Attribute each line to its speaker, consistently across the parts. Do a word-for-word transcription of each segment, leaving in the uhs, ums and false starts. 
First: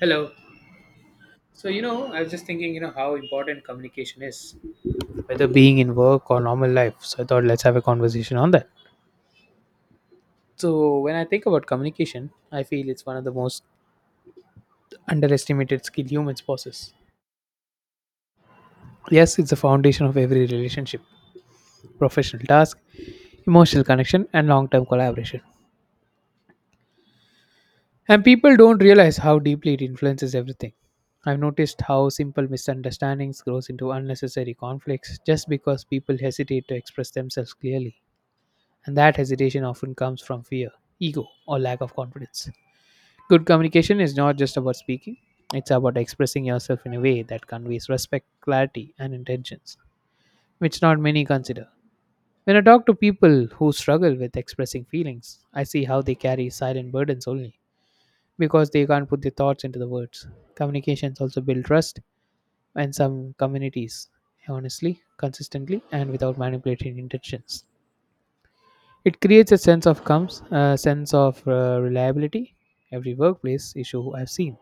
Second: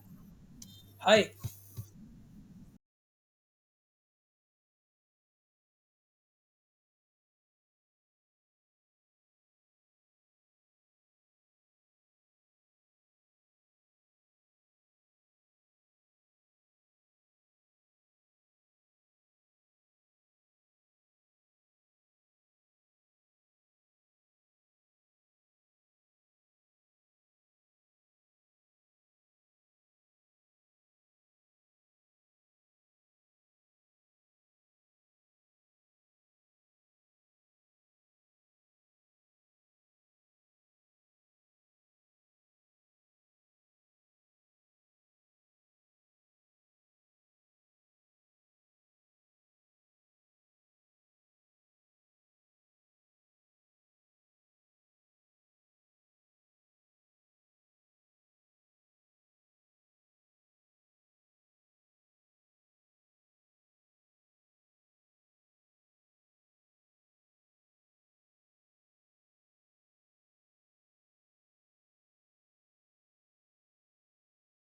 Speaker 1: Hello.
Speaker 2: Hi.
Speaker 1: So, you know, I was just thinking, you know, how important communication is, whether being in work or normal life. So, I thought let's have a conversation on that. So, when I think about communication, I feel it's one of the most underestimated skill humans possess. Yes, it's the foundation of every relationship, professional task, emotional connection, and long term collaboration. And people don't realize how deeply it influences everything. I've noticed how simple misunderstandings grows into unnecessary conflicts just because people hesitate to express themselves clearly. And that hesitation often comes from fear, ego, or lack of confidence. Good communication is not just about speaking, it's about expressing yourself in a way that conveys respect, clarity, and intentions, which not many consider. When I talk to people who struggle with expressing feelings, I see how they carry silent burdens only because they can't put their thoughts into the words. Communications also build trust in some communities, honestly, consistently, and without manipulating intentions. It creates a sense of comes, a sense of uh, reliability. Every workplace issue I've seen,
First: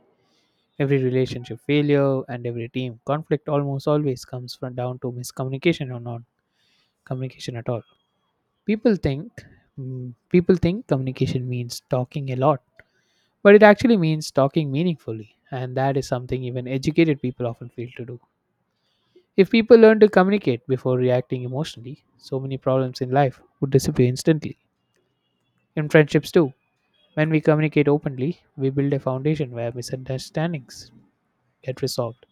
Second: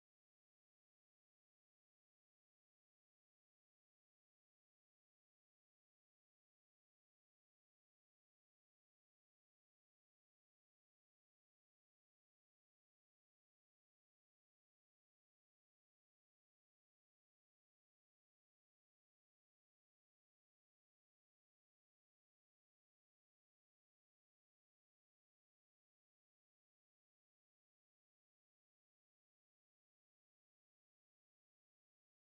Speaker 1: every relationship failure, and every team conflict almost always comes from down to miscommunication or non communication at all. People think mm, people think communication means talking a lot, but it actually means talking meaningfully, and that is something even educated people often fail to do. If people learn to communicate before reacting emotionally, so many problems in life would disappear instantly. In friendships too. When we communicate openly, we build a foundation where misunderstandings get resolved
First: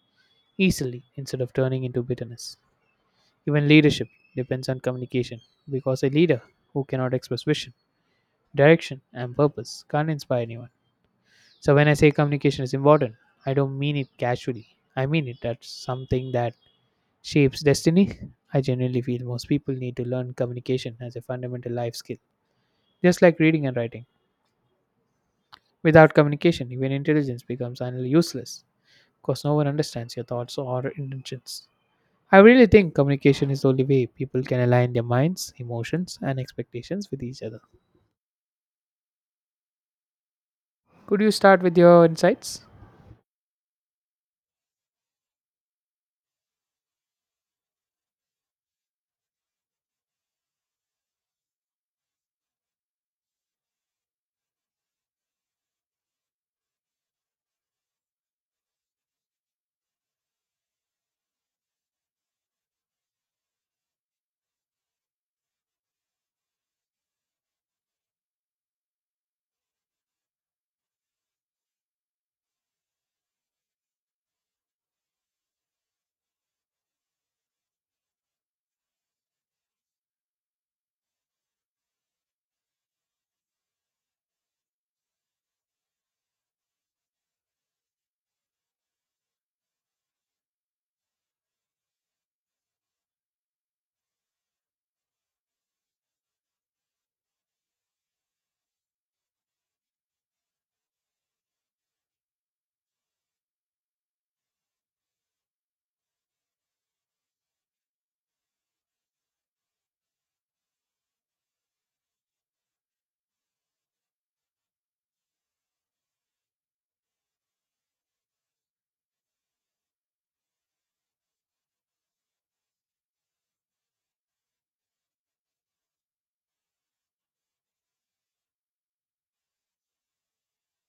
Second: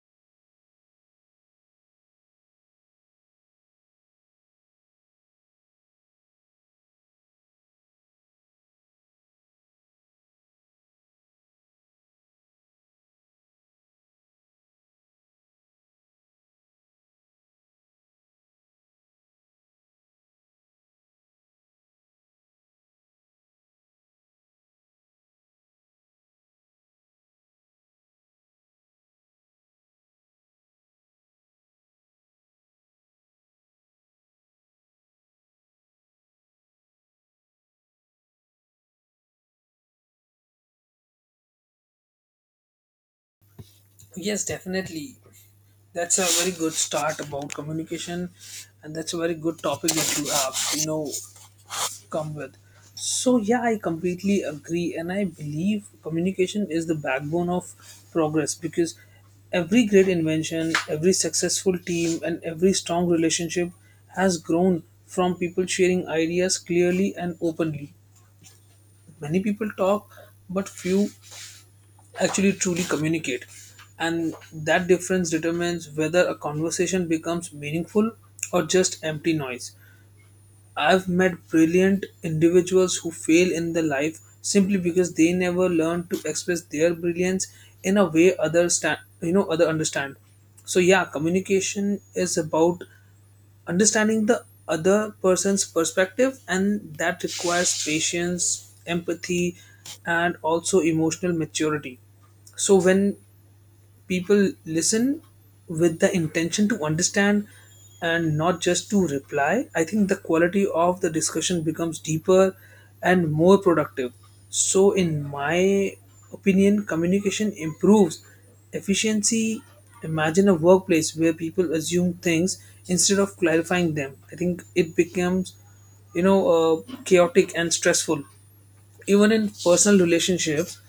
Speaker 1: easily instead of turning into bitterness. Even leadership depends on communication because a leader who cannot express vision, direction, and purpose can't inspire anyone. So, when I say communication is important, I don't mean it casually. I mean it as something that shapes destiny. I genuinely feel most people need to learn communication as a fundamental life skill, just like reading and writing. Without communication, even intelligence becomes utterly useless, because no one understands your thoughts or intentions. I really think communication is the only way people can align their minds, emotions, and expectations with each other. Could you start with your insights?
Speaker 2: Yes, definitely. That's a very good start about communication, and that's a very good topic that you have, you know, come with. So yeah, I completely agree, and I believe communication is the backbone of progress because every great invention, every successful team, and every strong relationship has grown from people sharing ideas clearly and openly. Many people talk, but few actually truly communicate, and that difference determines whether a conversation becomes meaningful or just empty noise. I've met brilliant individuals who fail in their life simply because they never learn to express their brilliance in a way others sta- you know other understand. So yeah, communication is about understanding the other person's perspective, and that requires patience, empathy, and also emotional maturity. So when people listen with the intention to understand and not just to reply, I think the quality of the discussion becomes deeper and more productive. So, in my opinion, communication improves efficiency. Imagine a workplace where people assume things instead of clarifying them. I think it becomes, you know, uh, chaotic and stressful. Even in personal relationships,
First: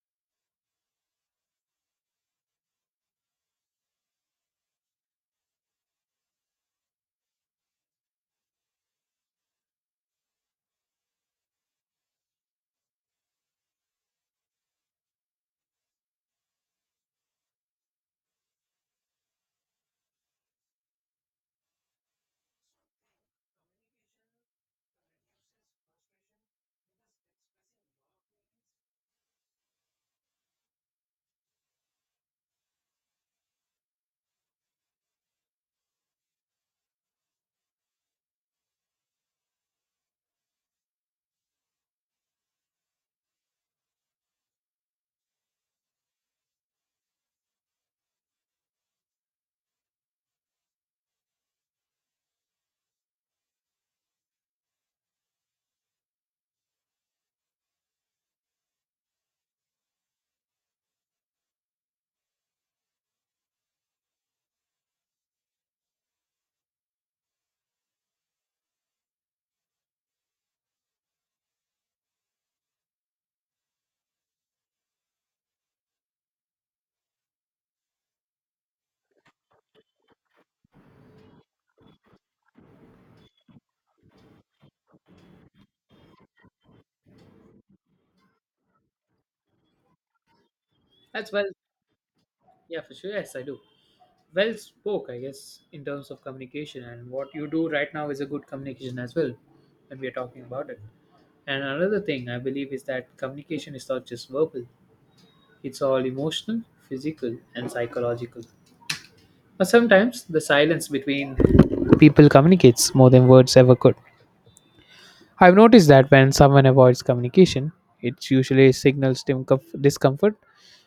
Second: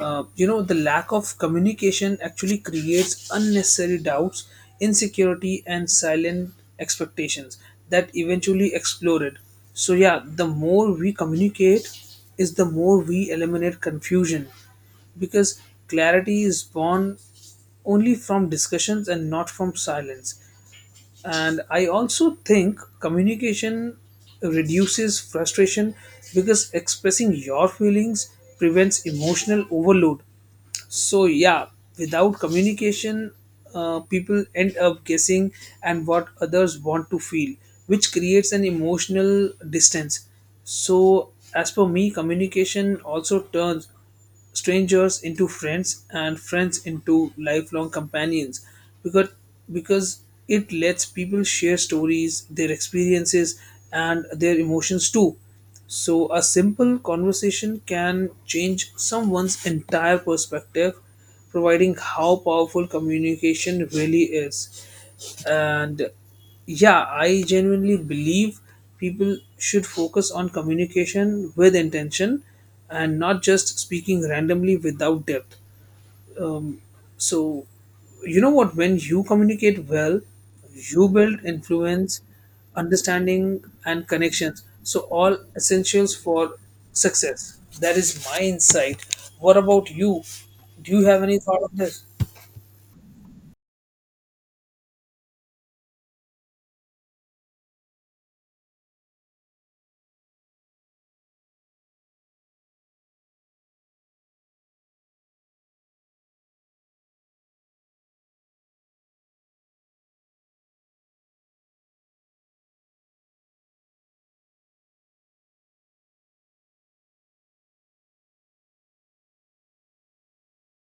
Speaker 2: uh, you know the lack of communication actually creates unnecessary doubts, insecurity, and silent expectations that eventually exploded. So yeah, the more we communicate is the more we eliminate confusion, because clarity is born only from discussions and not from silence. And I also think communication reduces frustration because expressing your feelings prevents emotional overload. So yeah, without communication, uh, people end up guessing and what others want to feel, which creates an emotional distance. So as per me, communication also turns strangers into friends and friends into lifelong companions, because because it lets people share stories, their experiences, and their emotions too. So a simple conversation can change someone's entire perspective, providing how powerful communication really is. And yeah, I genuinely believe people should focus on communication with intention and not just speaking randomly without depth. Um, so, you know what? When you communicate well, you build influence, understanding, and connections. So, all essentials for success. That is my insight. What about you? Do you have
Speaker 1: That's,
Speaker 2: any
Speaker 1: well,
Speaker 2: thought of this?
Speaker 1: yeah, for sure. Yes, I do. Well spoke, I guess, in terms of communication, and what you do right now is a good communication as well when we are talking about it. And another thing I believe is that communication is not just verbal; it's all emotional, physical, and psychological. But sometimes the silence between people communicates more than words ever could. I've noticed that when someone avoids communication, it usually signals dimcom- discomfort,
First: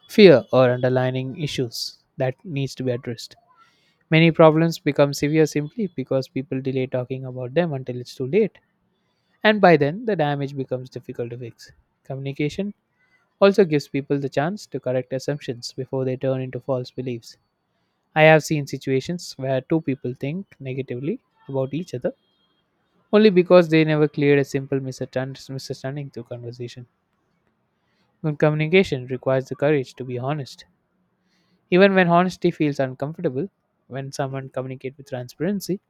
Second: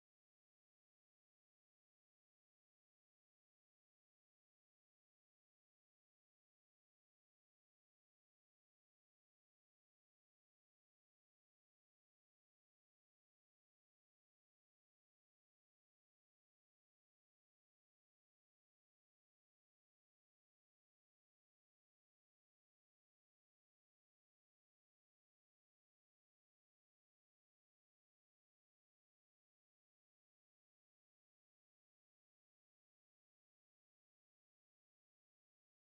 Speaker 1: fear, or underlying issues that needs to be addressed. Many problems become severe simply because people delay talking about them until it's too late, and by then the damage becomes difficult to fix. Communication also gives people the chance to correct assumptions before they turn into false beliefs. I have seen situations where two people think negatively about each other only because they never cleared a simple misunderstand- misunderstanding through conversation. Good communication requires the courage to be honest. Even when honesty feels uncomfortable, when someone communicates with transparency,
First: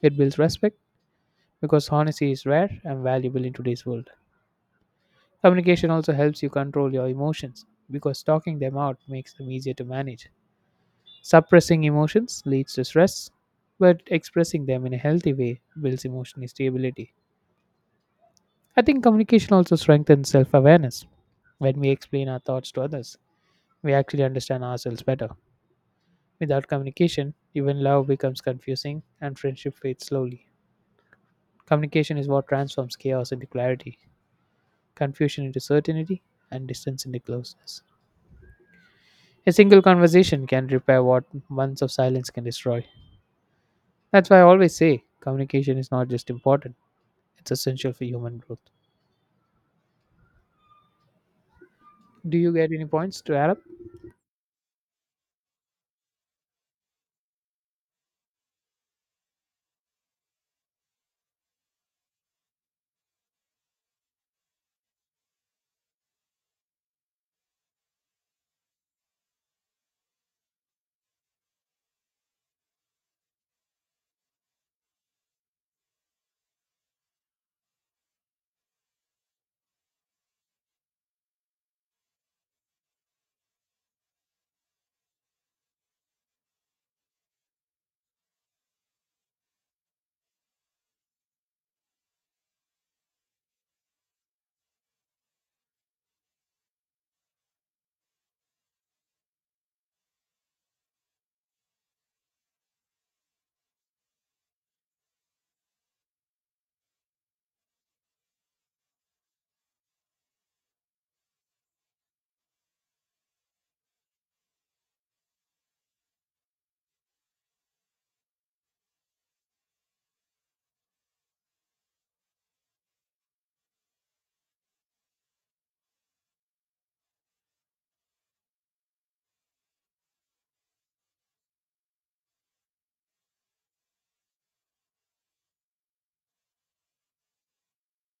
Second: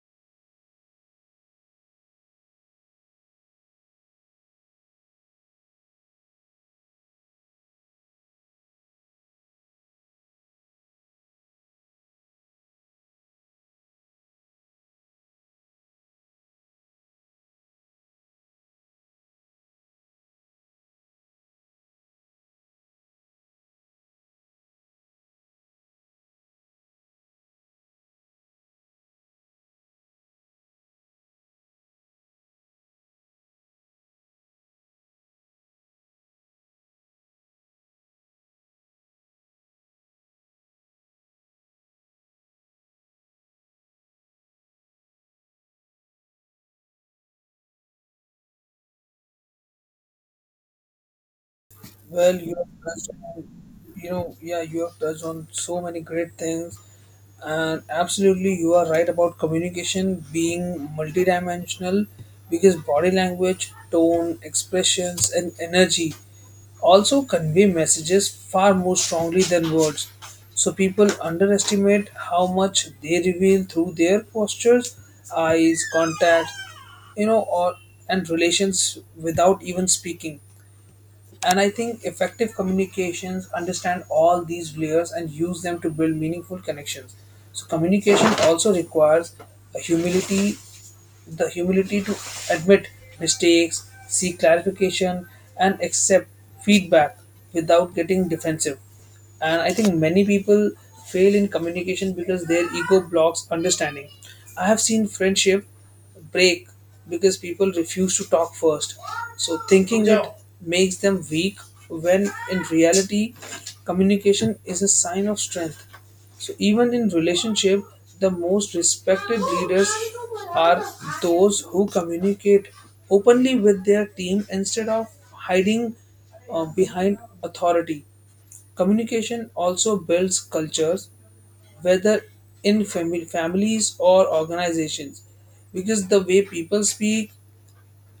Speaker 1: it builds respect because honesty is rare and valuable in today's world. Communication also helps you control your emotions because talking them out makes them easier to manage. Suppressing emotions leads to stress, but expressing them in a healthy way builds emotional stability. I think communication also strengthens self awareness. When we explain our thoughts to others, we actually understand ourselves better. Without communication, even love becomes confusing and friendship fades slowly. Communication is what transforms chaos into clarity, confusion into certainty, and distance into closeness. A single conversation can repair what months of silence can destroy. That's why I always say communication is not just important, it's essential for human growth.
Speaker 2: Well,
Speaker 1: Do you
Speaker 2: you have
Speaker 1: get any
Speaker 2: touched
Speaker 1: points to
Speaker 2: on,
Speaker 1: add up?
Speaker 2: you know, yeah, you have touched on so many great things, and absolutely, you are right about communication being multidimensional because body language, tone, expressions, and energy also convey messages far more strongly than words. So, people underestimate how much they reveal through their postures, eyes, contact, you know, or and relations without even speaking. And I think effective communications understand all these layers and use them to build meaningful connections. So communication also requires a humility, the humility to admit mistakes, seek clarification, and accept feedback without getting defensive. And I think many people fail in communication because their ego blocks understanding. I have seen friendship break because people refuse to talk first. So, thinking it makes them weak when in reality, communication is a sign of strength. So, even in relationship, the most respected leaders are those who communicate openly with their team instead of hiding uh, behind authority. Communication also builds cultures whether in fami- families or organizations, because the way people speak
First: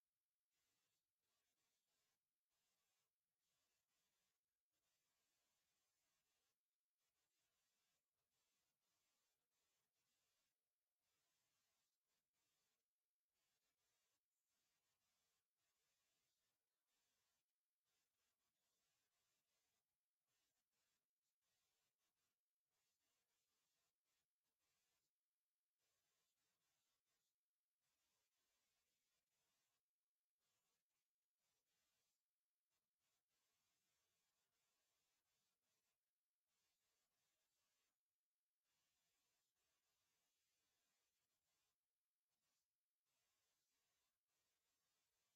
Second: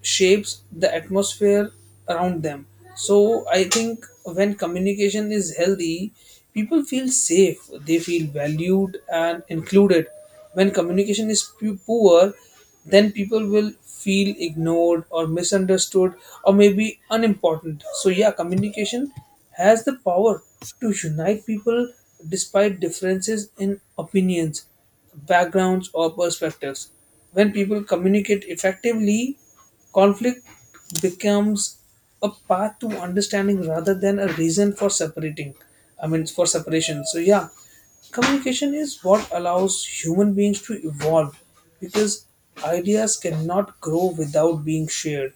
Speaker 2: shapes the atmosphere around them. So I think when communication is healthy, people feel safe, they feel valued and included. When communication is pu- poor, then people will feel ignored or misunderstood or maybe unimportant. So yeah, communication has the power to unite people despite differences in opinions, backgrounds, or perspectives. When people communicate effectively, conflict becomes a path to understanding rather than a reason for separating. I mean, for separation. So, yeah, communication is what allows human beings to evolve because ideas cannot grow without being shared.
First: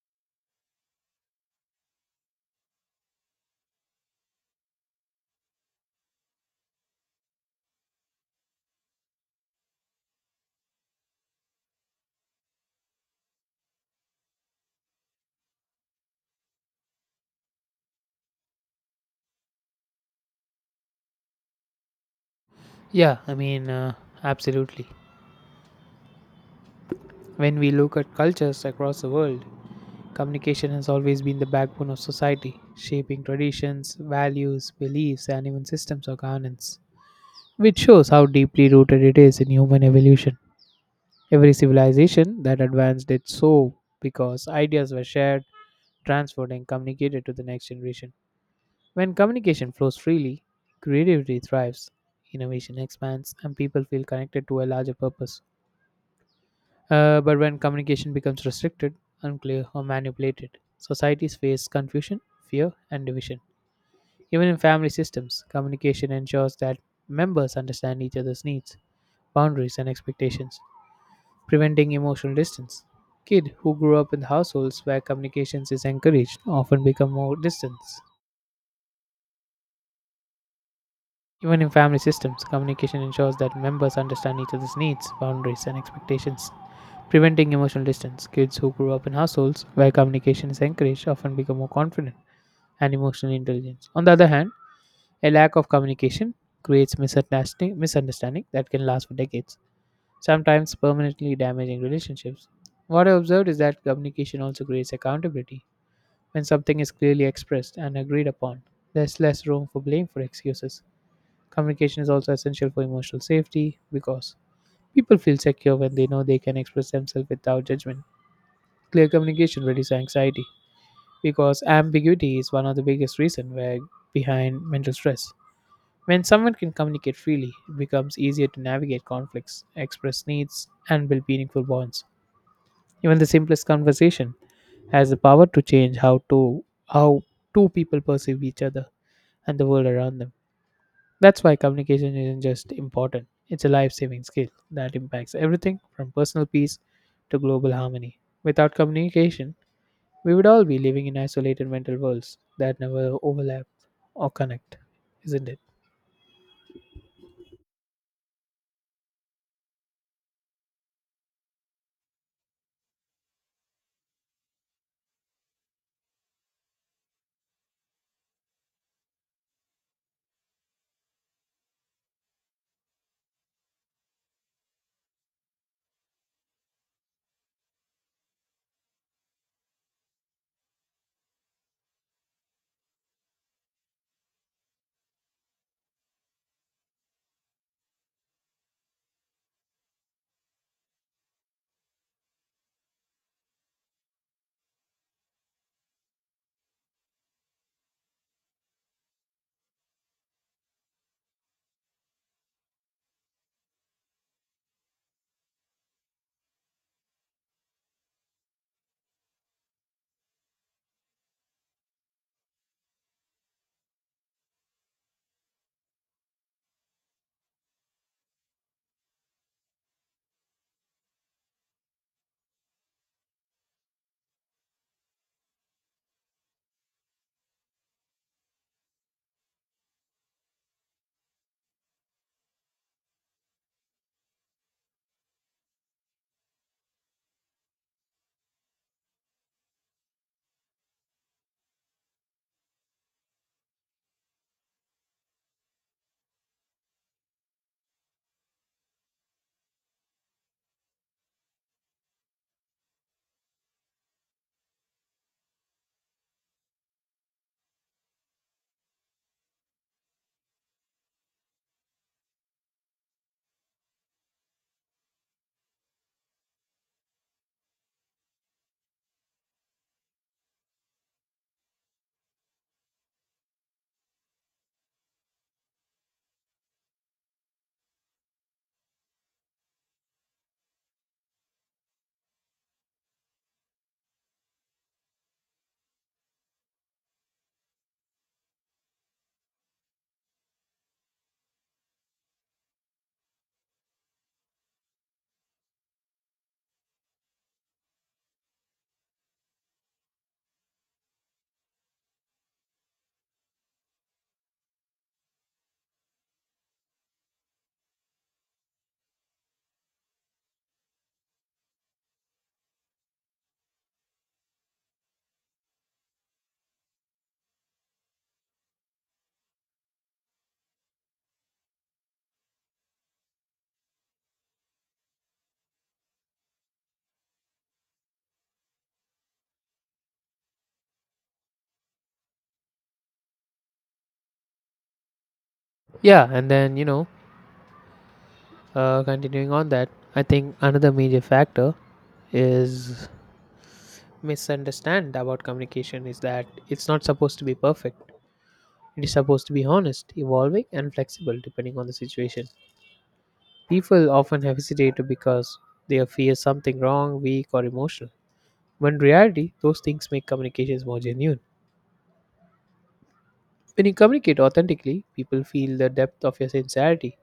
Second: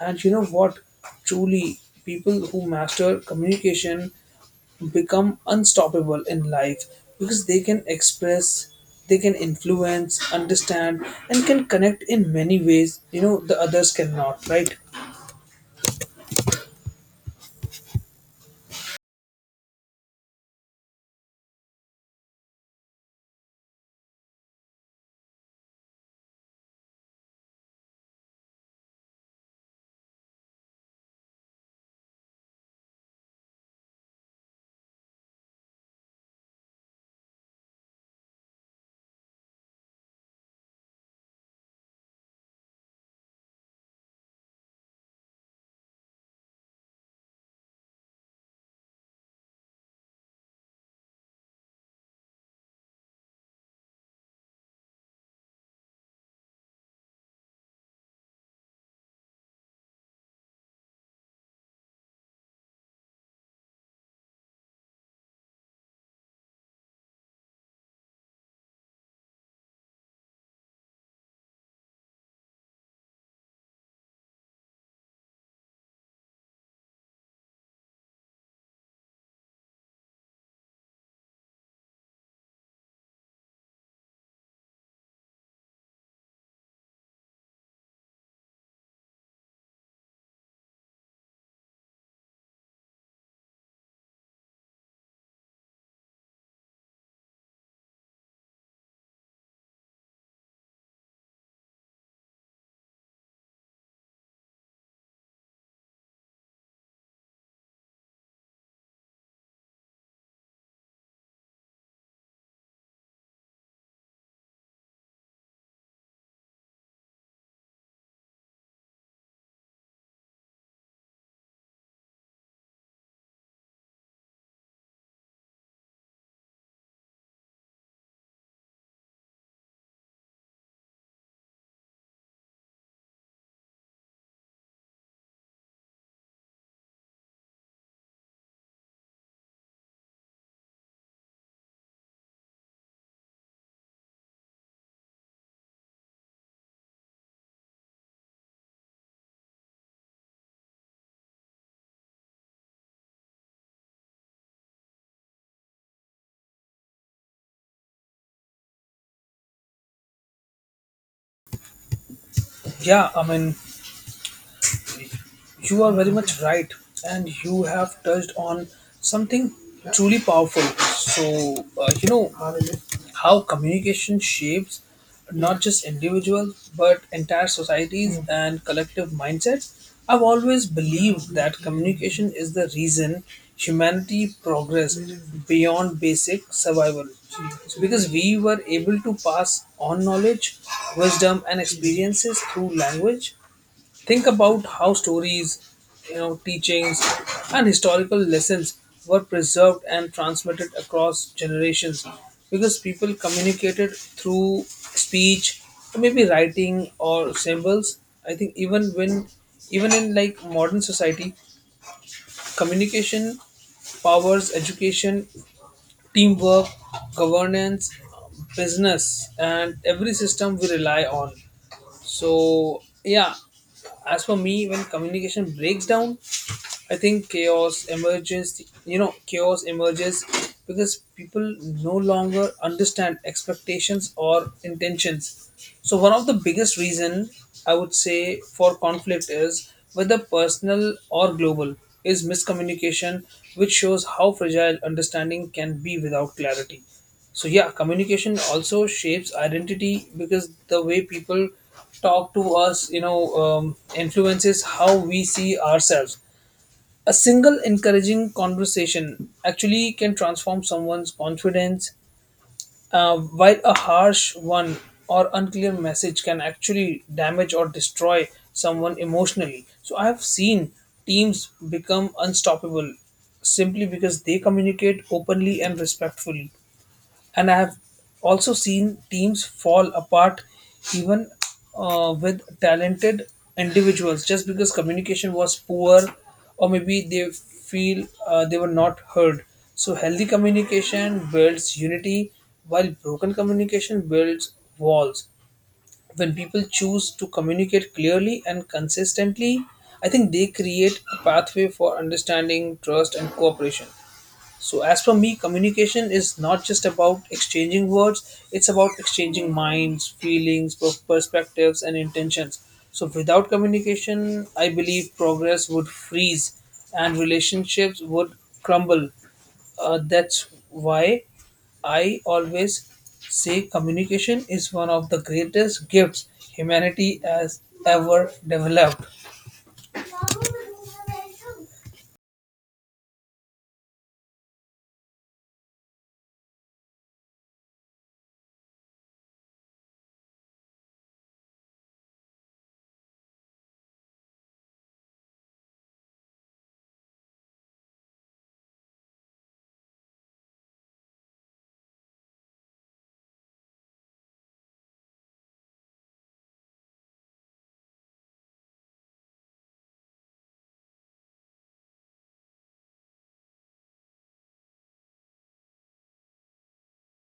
Speaker 2: And you know what? Truly, people who master communication become unstoppable in life because they can express, they can influence, understand, and can connect in many ways, you know, the others cannot, right?
Speaker 1: Yeah, I mean, uh, absolutely. When we look at cultures across the world, communication has always been the backbone of society, shaping traditions, values, beliefs, and even systems of governance, which shows how deeply rooted it is in human evolution. Every civilization that advanced did so because ideas were shared, transferred, and communicated to the next generation. When communication flows freely, creativity thrives, innovation expands, and people feel connected to a larger purpose. Uh, but when communication becomes restricted, unclear, or manipulated, societies face confusion, fear, and division. Even in family systems, communication ensures that members understand each other's needs, boundaries, and expectations, preventing emotional distance. Kids who grow up in households where communications is encouraged often become more distant. Even in family systems, communication ensures that members understand each other's needs, boundaries, and expectations, preventing emotional distance. Kids who grow up in households where communication is encouraged often become more confident and emotionally intelligent. On the other hand, a lack of communication creates misunderstanding, misunderstanding that can last for decades, sometimes permanently damaging relationships. What I observed is that communication also creates accountability. When something is clearly expressed and agreed upon, there's less room for blame for excuses. Communication is also essential for emotional safety because people feel secure when they know they can express themselves without judgment. Clear communication reduces anxiety because ambiguity is one of the biggest reasons where behind mental stress. When someone can communicate freely, it becomes easier to navigate conflicts, express needs, and build meaningful bonds. Even the simplest conversation has the power to change how to how two people perceive each other and the world around them. That's why communication isn't just important, it's a life saving skill that impacts everything from personal peace to global harmony. Without communication, we would all be living in isolated mental worlds that never overlap or connect, isn't it?
Speaker 2: Yeah, I mean, you are very much right, and you have touched on something truly powerful. So, uh, you know, how communication shapes not just individuals but entire societies and collective mindsets. I've always believed that communication is the reason humanity progressed beyond basic survival. So because we were able to pass on knowledge, wisdom, and experiences through language, think about how stories, you know, teachings, and historical lessons were preserved and transmitted across generations because people communicated through speech, or maybe writing or symbols. I think even when even in like modern society, communication powers education, teamwork, governance, business, and every system we rely on. So, yeah, as for me, when communication breaks down, I think chaos emerges, you know, chaos emerges because people no longer understand expectations or intentions. So one of the biggest reason I would say for conflict, is whether personal or global, is miscommunication, which shows how fragile understanding can be without clarity. So yeah, communication also shapes identity because the way people talk to us, you know, um, influences how we see ourselves. A single encouraging conversation actually can transform someone's confidence, uh, while a harsh one or unclear message can actually damage or destroy someone emotionally. So, I have seen teams become unstoppable simply because they communicate openly and respectfully, and I have also seen teams fall apart even uh, with talented individuals just because communication was poor or maybe they feel uh, they were not heard. So healthy communication builds unity while broken communication builds walls. When people choose to communicate clearly and consistently, I think they create a pathway for understanding, trust, and cooperation. So, as for me, communication is not just about exchanging words, it's about exchanging minds, feelings, per- perspectives, and intentions. So, without communication, I believe progress would freeze and relationships would crumble. Uh, that's why I always say communication is one of the greatest gifts humanity has ever developed.
Speaker 1: Yeah, and then, you know, Uh, continuing on that, I think another major factor is misunderstand about communication is that it's not supposed to be perfect. It is supposed to be honest, evolving, and flexible depending on the situation. People often hesitate because they fear something wrong, weak, or emotional. When in reality, those things make communications more genuine. When you communicate authentically, people feel the depth of your sincerity.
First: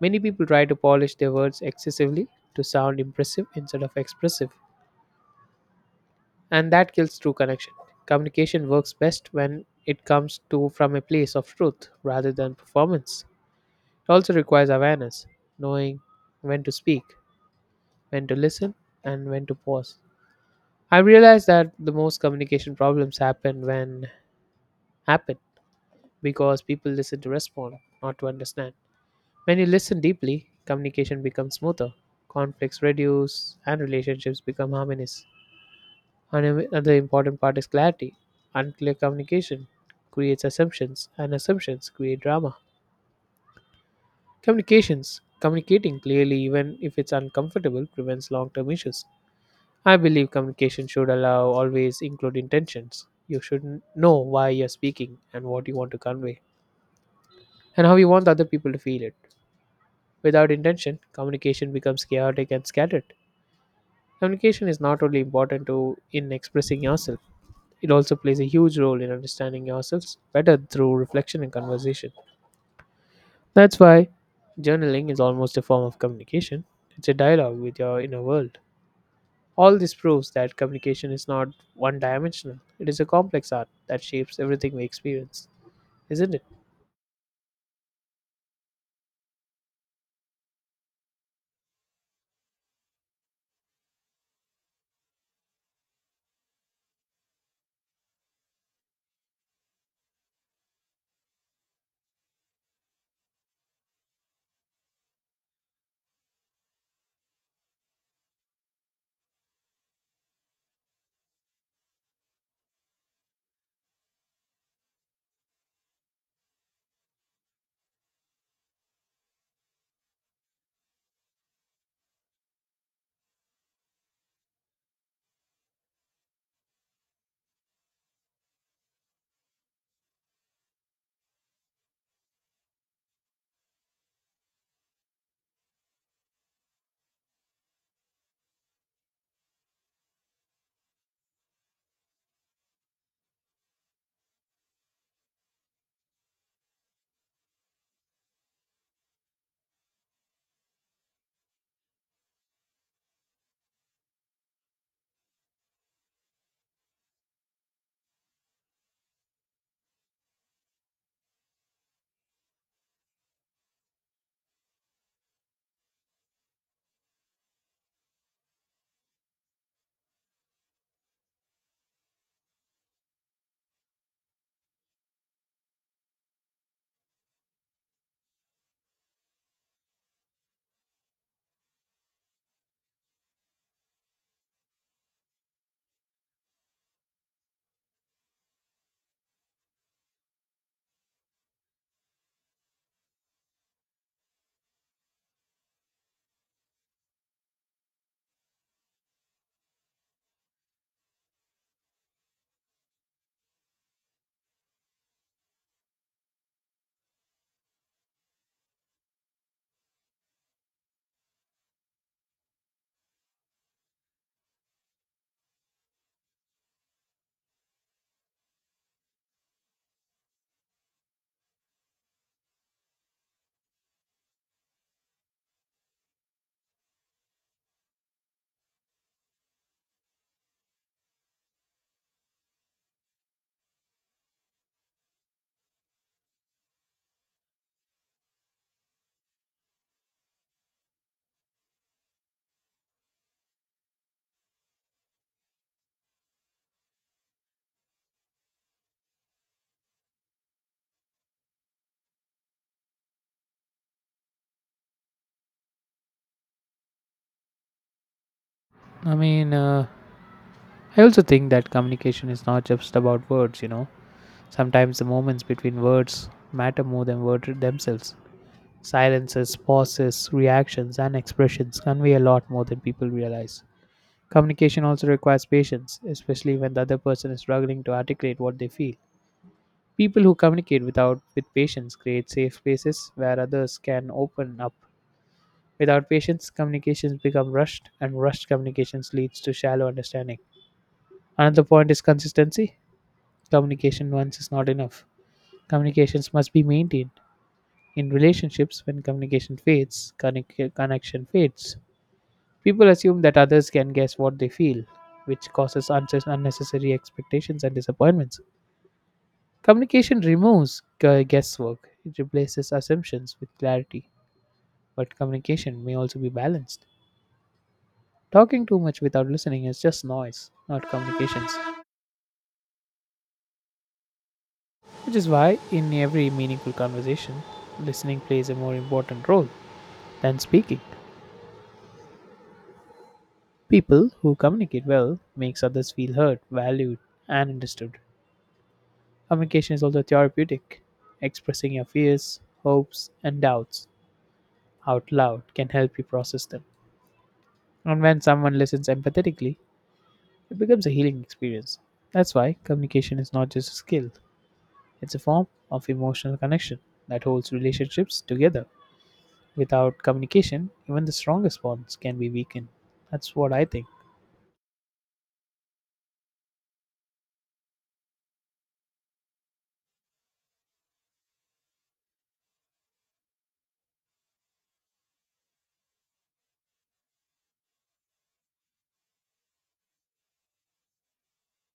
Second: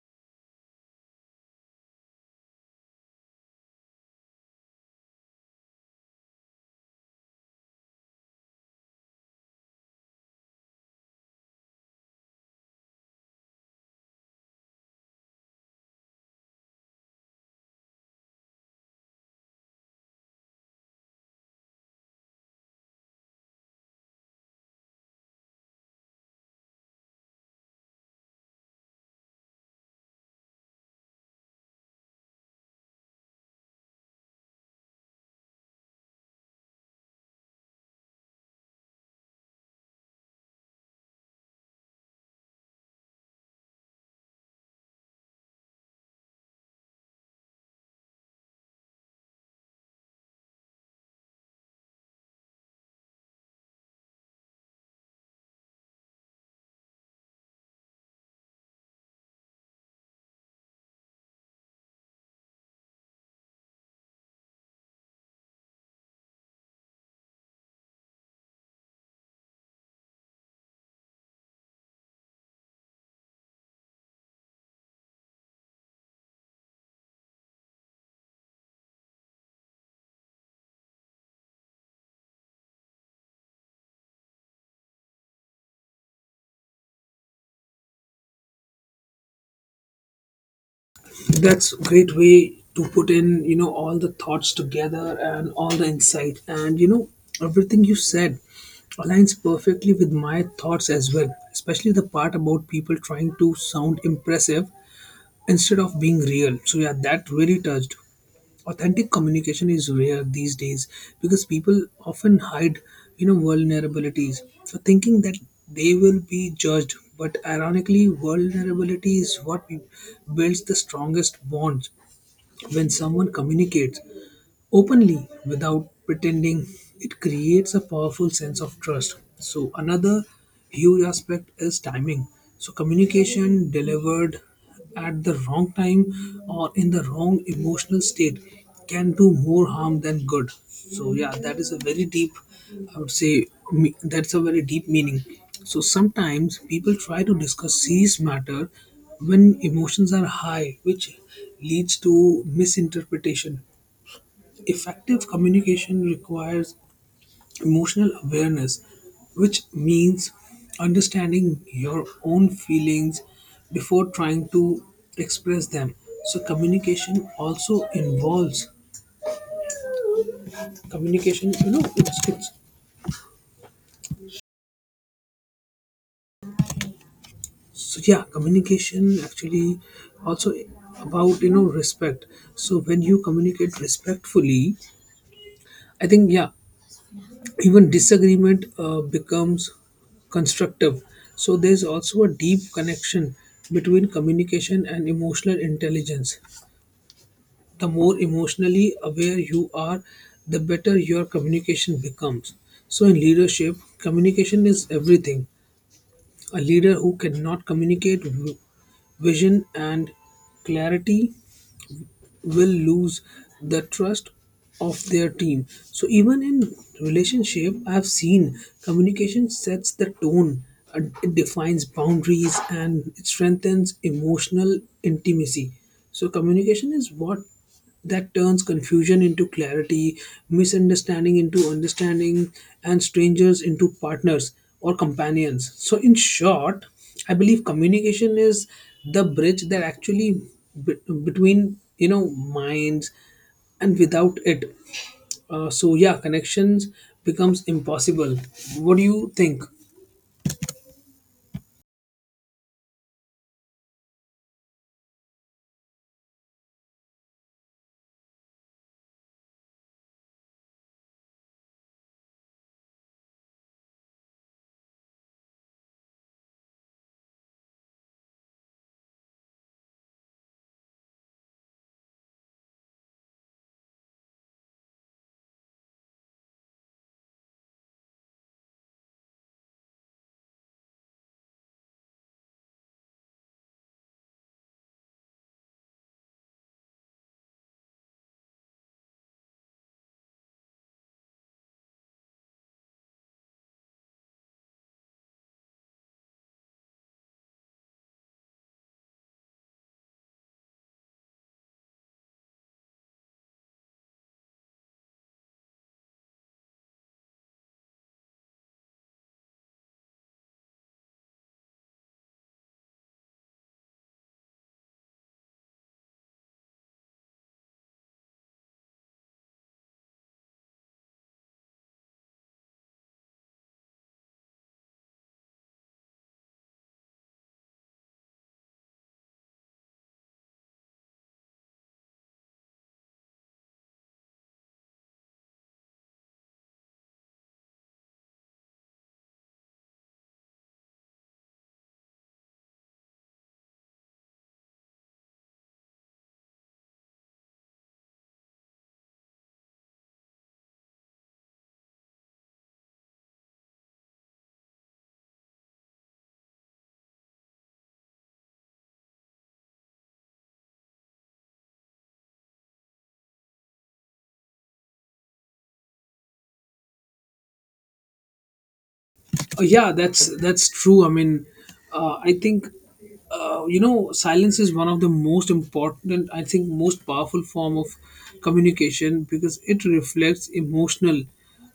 Speaker 1: Many people try to polish their words excessively to sound impressive instead of expressive. And that kills true connection. Communication works best when it comes to from a place of truth rather than performance. It also requires awareness, knowing when to speak, when to listen, and when to pause. I realized that the most communication problems happen when happen because people listen to respond, not to understand. When you listen deeply, communication becomes smoother, conflicts reduce, and relationships become harmonious. And another important part is clarity. Unclear communication creates assumptions, and assumptions create drama. Communications, communicating clearly even if it's uncomfortable, prevents long term issues. I believe communication should allow always include intentions. You should know why you're speaking and what you want to convey, and how you want other people to feel it. Without intention, communication becomes chaotic and scattered. Communication is not only important to in expressing yourself, it also plays a huge role in understanding yourselves better through reflection and conversation. That's why journaling is almost a form of communication. It's a dialogue with your inner world. All this proves that communication is not one dimensional, it is a complex art that shapes everything we experience, isn't it?
Speaker 2: That's a great way to put in, you know, all the thoughts together and all the insight. And, you know, everything you said aligns perfectly with my thoughts as well, especially the part about people trying to sound impressive instead of being real. So, yeah, that really touched. Authentic communication is rare these days because people often hide, you know, vulnerabilities. So, thinking that they will be judged, but ironically vulnerability is what builds the strongest bonds. When someone communicates openly without pretending, it creates a powerful sense of trust. So another huge aspect is timing. So communication delivered at the wrong time or in the wrong emotional state can do more harm than good. So yeah, that is a very deep, I would say me- that's a very deep meaning. So sometimes people try to discuss serious matter when emotions are high, which leads to misinterpretation. Effective communication requires emotional awareness, which means understanding your own feelings before trying to express them. So communication also involves communication. You know, it's, it's so yeah, communication actually also about you know respect. So when you communicate respectfully, I think yeah, even disagreement uh, becomes constructive. So there's also a deep connection between communication and emotional intelligence. The more emotionally aware you are, the better your communication becomes. So in leadership, communication is everything. A leader who cannot communicate v- vision and clarity will lose the trust of their team. So even in relationship, I've seen communication sets the tone, and it defines boundaries, and it strengthens emotional intimacy. So communication is what that turns confusion into clarity, misunderstanding into understanding, and strangers into partners or companions. So, in short, I believe communication is the bridge that actually be- between you know minds, and without it, uh, so yeah, connections becomes impossible. What do you think?
Speaker 1: I mean, uh, I also think that communication is not just about words, you know. Sometimes the moments between words matter more than words themselves. Silences, pauses, reactions, and expressions convey a lot more than people realize. Communication also requires patience, especially when the other person is struggling to articulate what they feel. People who communicate without with patience create safe spaces where others can open up. Without patience, communications become rushed, and rushed communications leads to shallow understanding. Another point is consistency. Communication once is not enough. Communications must be maintained. In relationships, when communication fades, connec- connection fades. People assume that others can guess what they feel, which causes unces- unnecessary expectations and disappointments. Communication removes gu- guesswork, it replaces assumptions with clarity, but communication may also be balanced. Talking too much without listening is just noise, not communications, which is why in every meaningful conversation, listening plays a more important role than speaking. People who communicate well makes others feel heard, valued, and understood. Communication is also therapeutic. Expressing your fears, hopes, and doubts out loud can help you process them. And when someone listens empathetically, it becomes a healing experience. That's why communication is not just a skill, it's a form of emotional connection that holds relationships together. Without communication, even the strongest bonds can be weakened. That's what I think.
Speaker 2: Oh, yeah, that's that's true. I mean, uh, I think uh, you know silence is one of the most important. I think most powerful form of communication because it reflects emotional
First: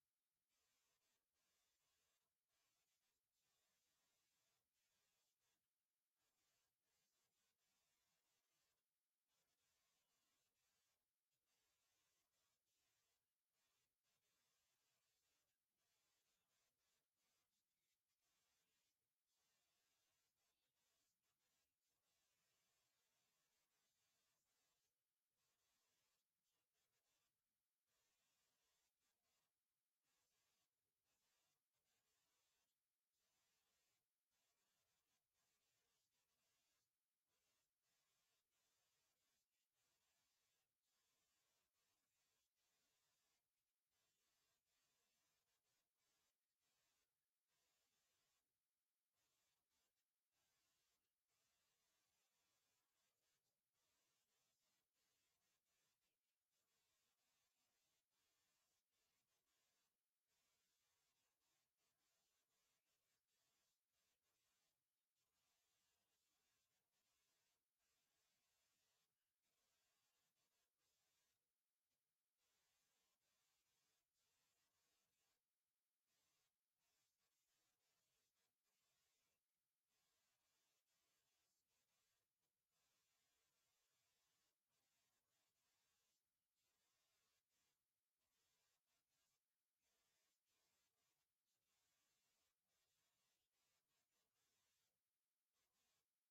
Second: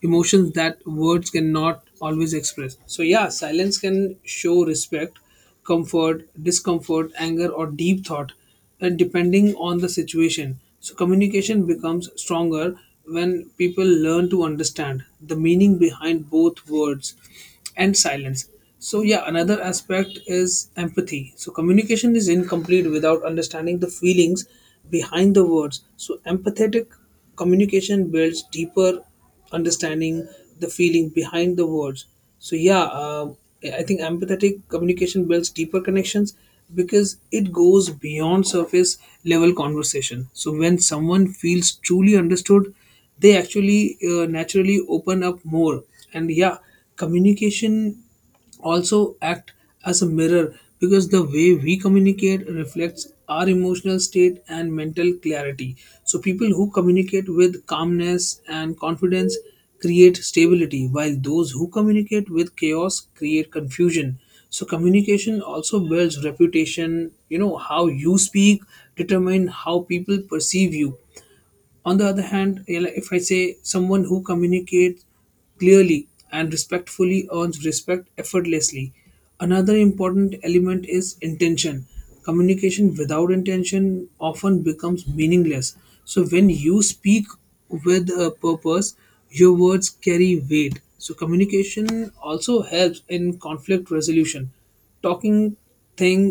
Speaker 2: emotions that words cannot always express. So yeah, silence can show respect, comfort, discomfort, anger, or deep thought, uh, depending on the situation. So, communication becomes stronger when people learn to understand the meaning behind both words and silence. So, yeah, another aspect is empathy. So, communication is incomplete without understanding the feelings behind the words. So, empathetic communication builds deeper understanding the feeling behind the words. So yeah, uh, I think empathetic communication builds deeper connections because it goes beyond surface level conversation. So when someone feels truly understood, they actually uh, naturally open up more. And yeah, communication also act as a mirror because the way we communicate reflects our emotional state and mental clarity. So, people who communicate with calmness and confidence create stability, while those who communicate with chaos create confusion. So, communication also builds reputation. You know, how you speak determine how people perceive you. On the other hand, eh, like if I say, someone who communicates clearly and respectfully earns respect effortlessly. Another important element is intention. Communication without intention often becomes meaningless. So when you speak with a purpose, your words carry weight. So communication also helps in conflict resolution. Talking thing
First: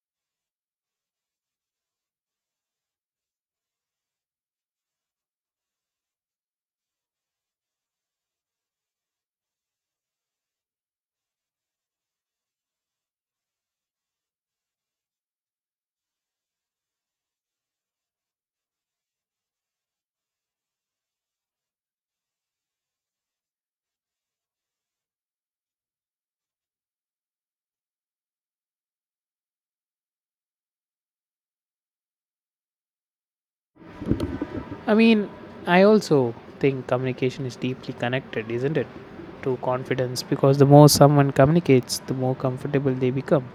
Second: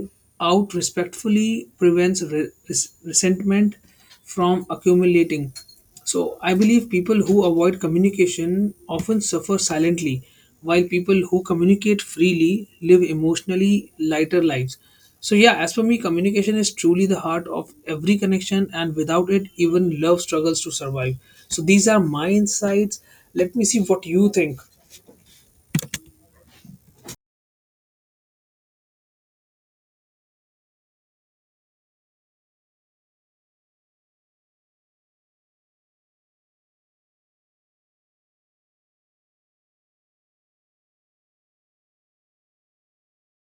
Speaker 2: out respectfully prevents re- res- resentment from accumulating. So, I believe people who avoid communication often suffer silently, while people who communicate freely live emotionally lighter lives. So, yeah, as for me, communication is truly the heart of every connection, and without it, even love struggles to survive. So, these are my insights. Let me see what you think.
Speaker 1: I mean, I also think communication is deeply connected, isn't it, to confidence because the more someone communicates, the more comfortable they become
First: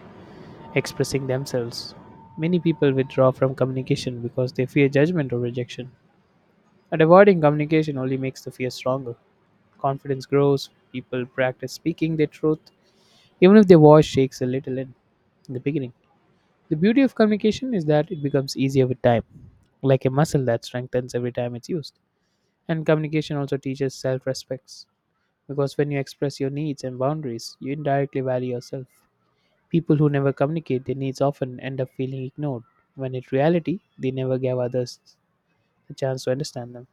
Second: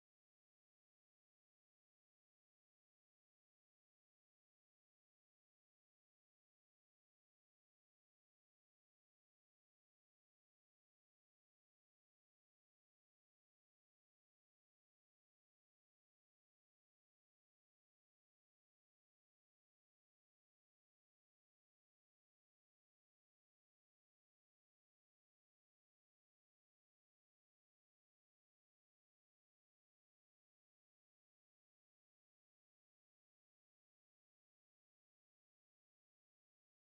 Speaker 1: expressing themselves. Many people withdraw from communication because they fear judgment or rejection, and avoiding communication only makes the fear stronger. Confidence grows, people practice speaking their truth, even if their voice shakes a little in in the beginning. The beauty of communication is that it becomes easier with time, like a muscle that strengthens every time it's used. And communication also teaches self respect because when you express your needs and boundaries, you indirectly value yourself. People who never communicate their needs often end up feeling ignored, when in reality, they never gave others a chance to understand them.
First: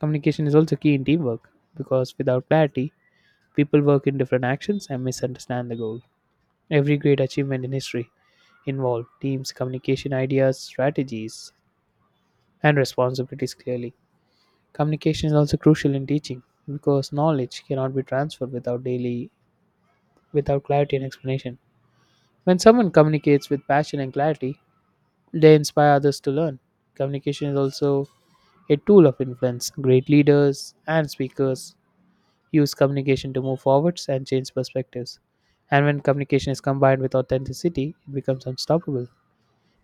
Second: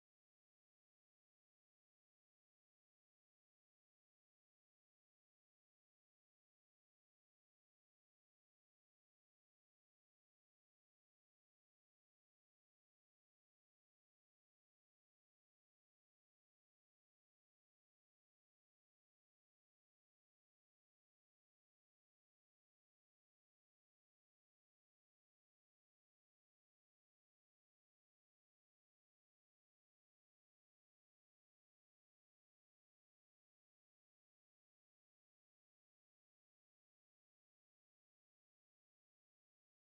Speaker 1: Communication is also key in teamwork because without clarity, people work in different actions and misunderstand the goal. Every great achievement in history involved teams, communication ideas, strategies, and responsibilities clearly. Communication is also crucial in teaching because knowledge cannot be transferred without daily without clarity and explanation. When someone communicates with passion and clarity, they inspire others to learn. Communication is also a tool of influence. Great leaders and speakers use communication to move forwards and change perspectives. And when communication is combined with authenticity, it becomes unstoppable.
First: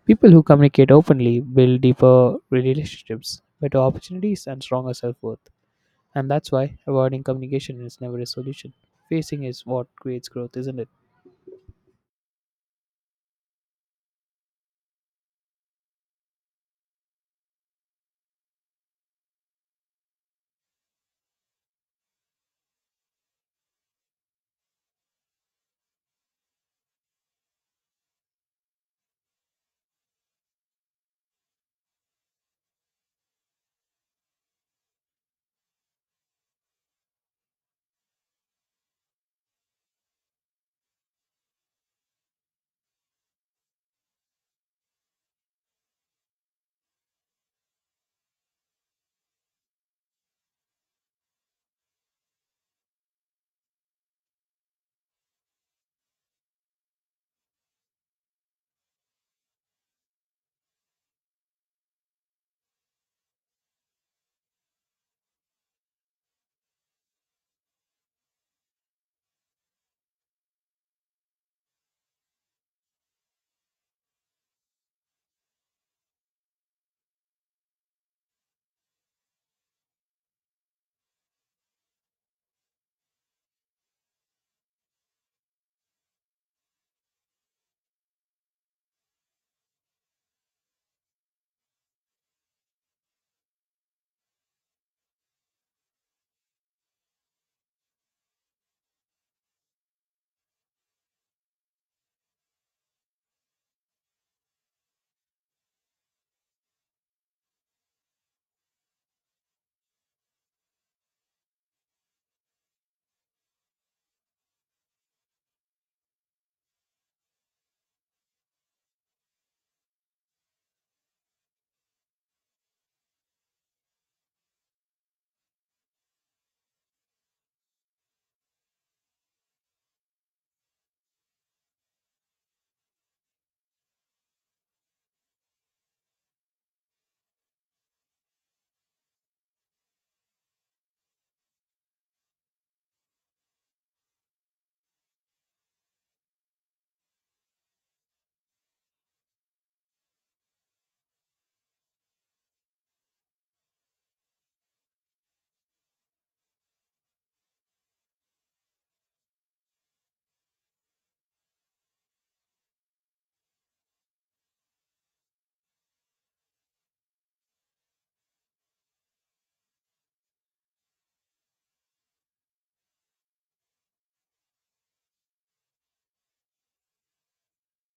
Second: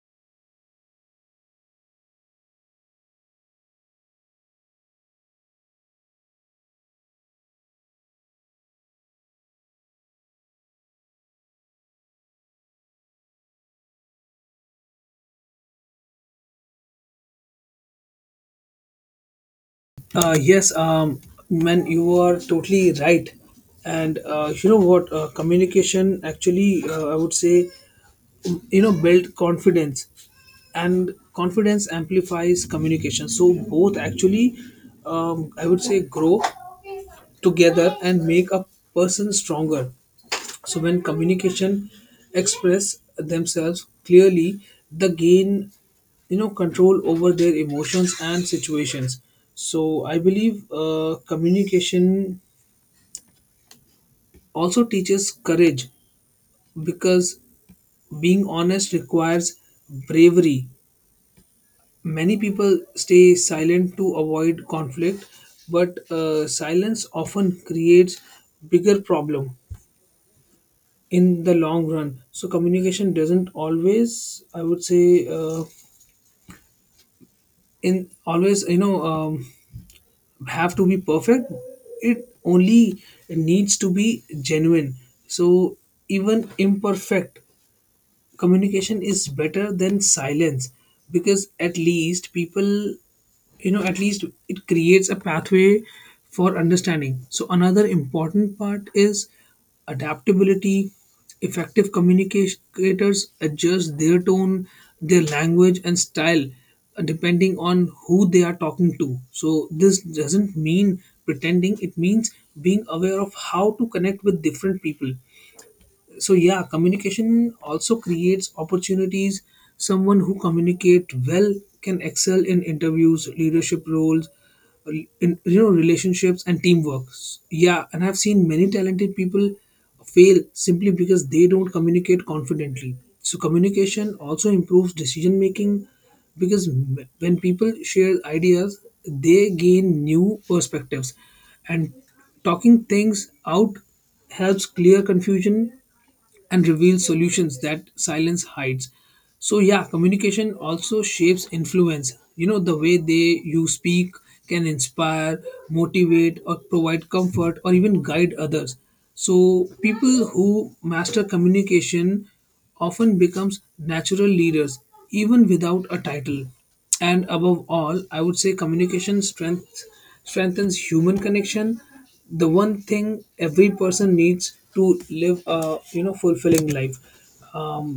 Speaker 1: People who communicate openly build deeper relationships, better opportunities, and stronger self worth. And that's why avoiding communication is never a solution. Facing is what creates growth, isn't it?
Speaker 2: Uh, yes, um, man, you are totally right. And uh, you know what? Uh, communication actually, uh, I would say, you know, build confidence, and confidence amplifies communication. So both actually, um, I would say, grow together and make a person stronger. So when communication express themselves clearly, they gain you know control over their emotions and situations. So I believe uh, communication also teaches courage because being honest requires bravery. Many people stay silent to avoid conflict, but uh, silence often creates bigger problem in the long run. So communication doesn't always I would say uh, in always you know um, have to be perfect, it only needs to be genuine. So even imperfect communication is better than silence because at least people you know at least it creates a pathway for understanding. So another important part is adaptability. Effective communicators adjust their tone, their language, and style uh, depending on who they are talking to. So this doesn't mean pretending, it means being aware of how to connect with different people. So yeah, communication also creates opportunities. Someone who communicate well can excel in interviews, leadership roles, re- in you know relationships and teamwork. Yeah, and I've seen many talented people fail simply because they don't communicate confidently. So communication also improves decision making because m- when people share ideas, they gain new perspectives, and talking things out helps clear confusion and reveals solutions that silence hides. So, yeah, communication also shapes influence. You know, the way they you speak can inspire, motivate, or provide comfort or even guide others. So, people who master communication often becomes natural leaders even without a title. And above all, I would say communication strength strengthens human connection, the one thing every person needs to live a you know fulfilling life. um,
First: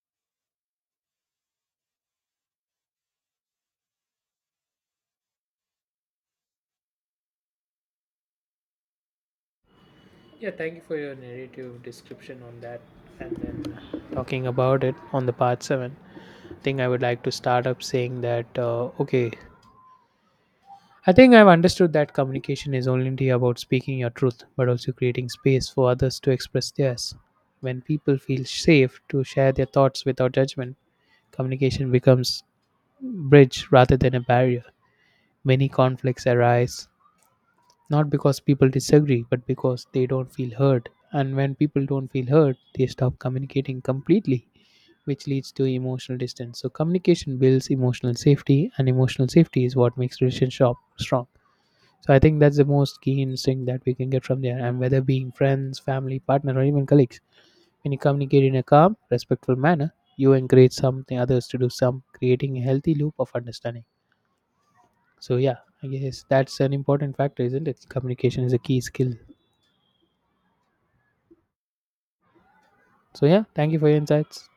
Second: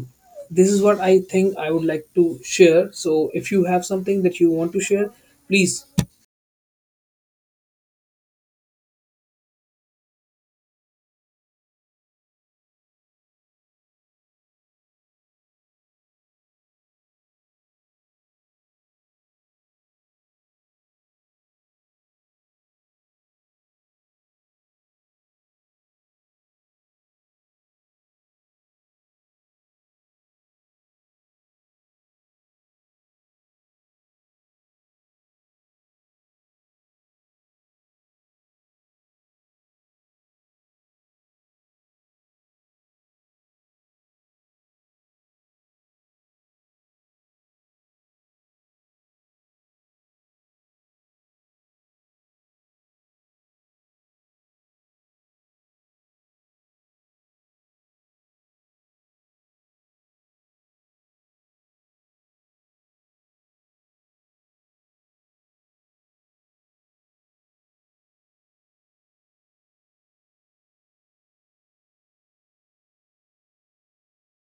Speaker 2: this is what I think I would like to share. So if you have something that you want to share, please.
Speaker 1: Yeah, thank you for your narrative description on that. And then, talking about it on the part seven, I think I would like to start up saying that, uh, okay, I think I've understood that communication is only about speaking your truth but also creating space for others to express theirs. When people feel safe to share their thoughts without judgment, communication becomes bridge rather than a barrier. Many conflicts arise not because people disagree, but because they don't feel heard. And when people don't feel heard, they stop communicating completely, which leads to emotional distance. So, communication builds emotional safety, and emotional safety is what makes relationship strong. So, I think that's the most key instinct that we can get from there. And whether being friends, family, partner, or even colleagues, when you communicate in a calm, respectful manner, you encourage something others to do some, creating a healthy loop of understanding. So, yeah, I guess that's an important factor, isn't it? Communication is a key skill. So yeah, thank you for your insights.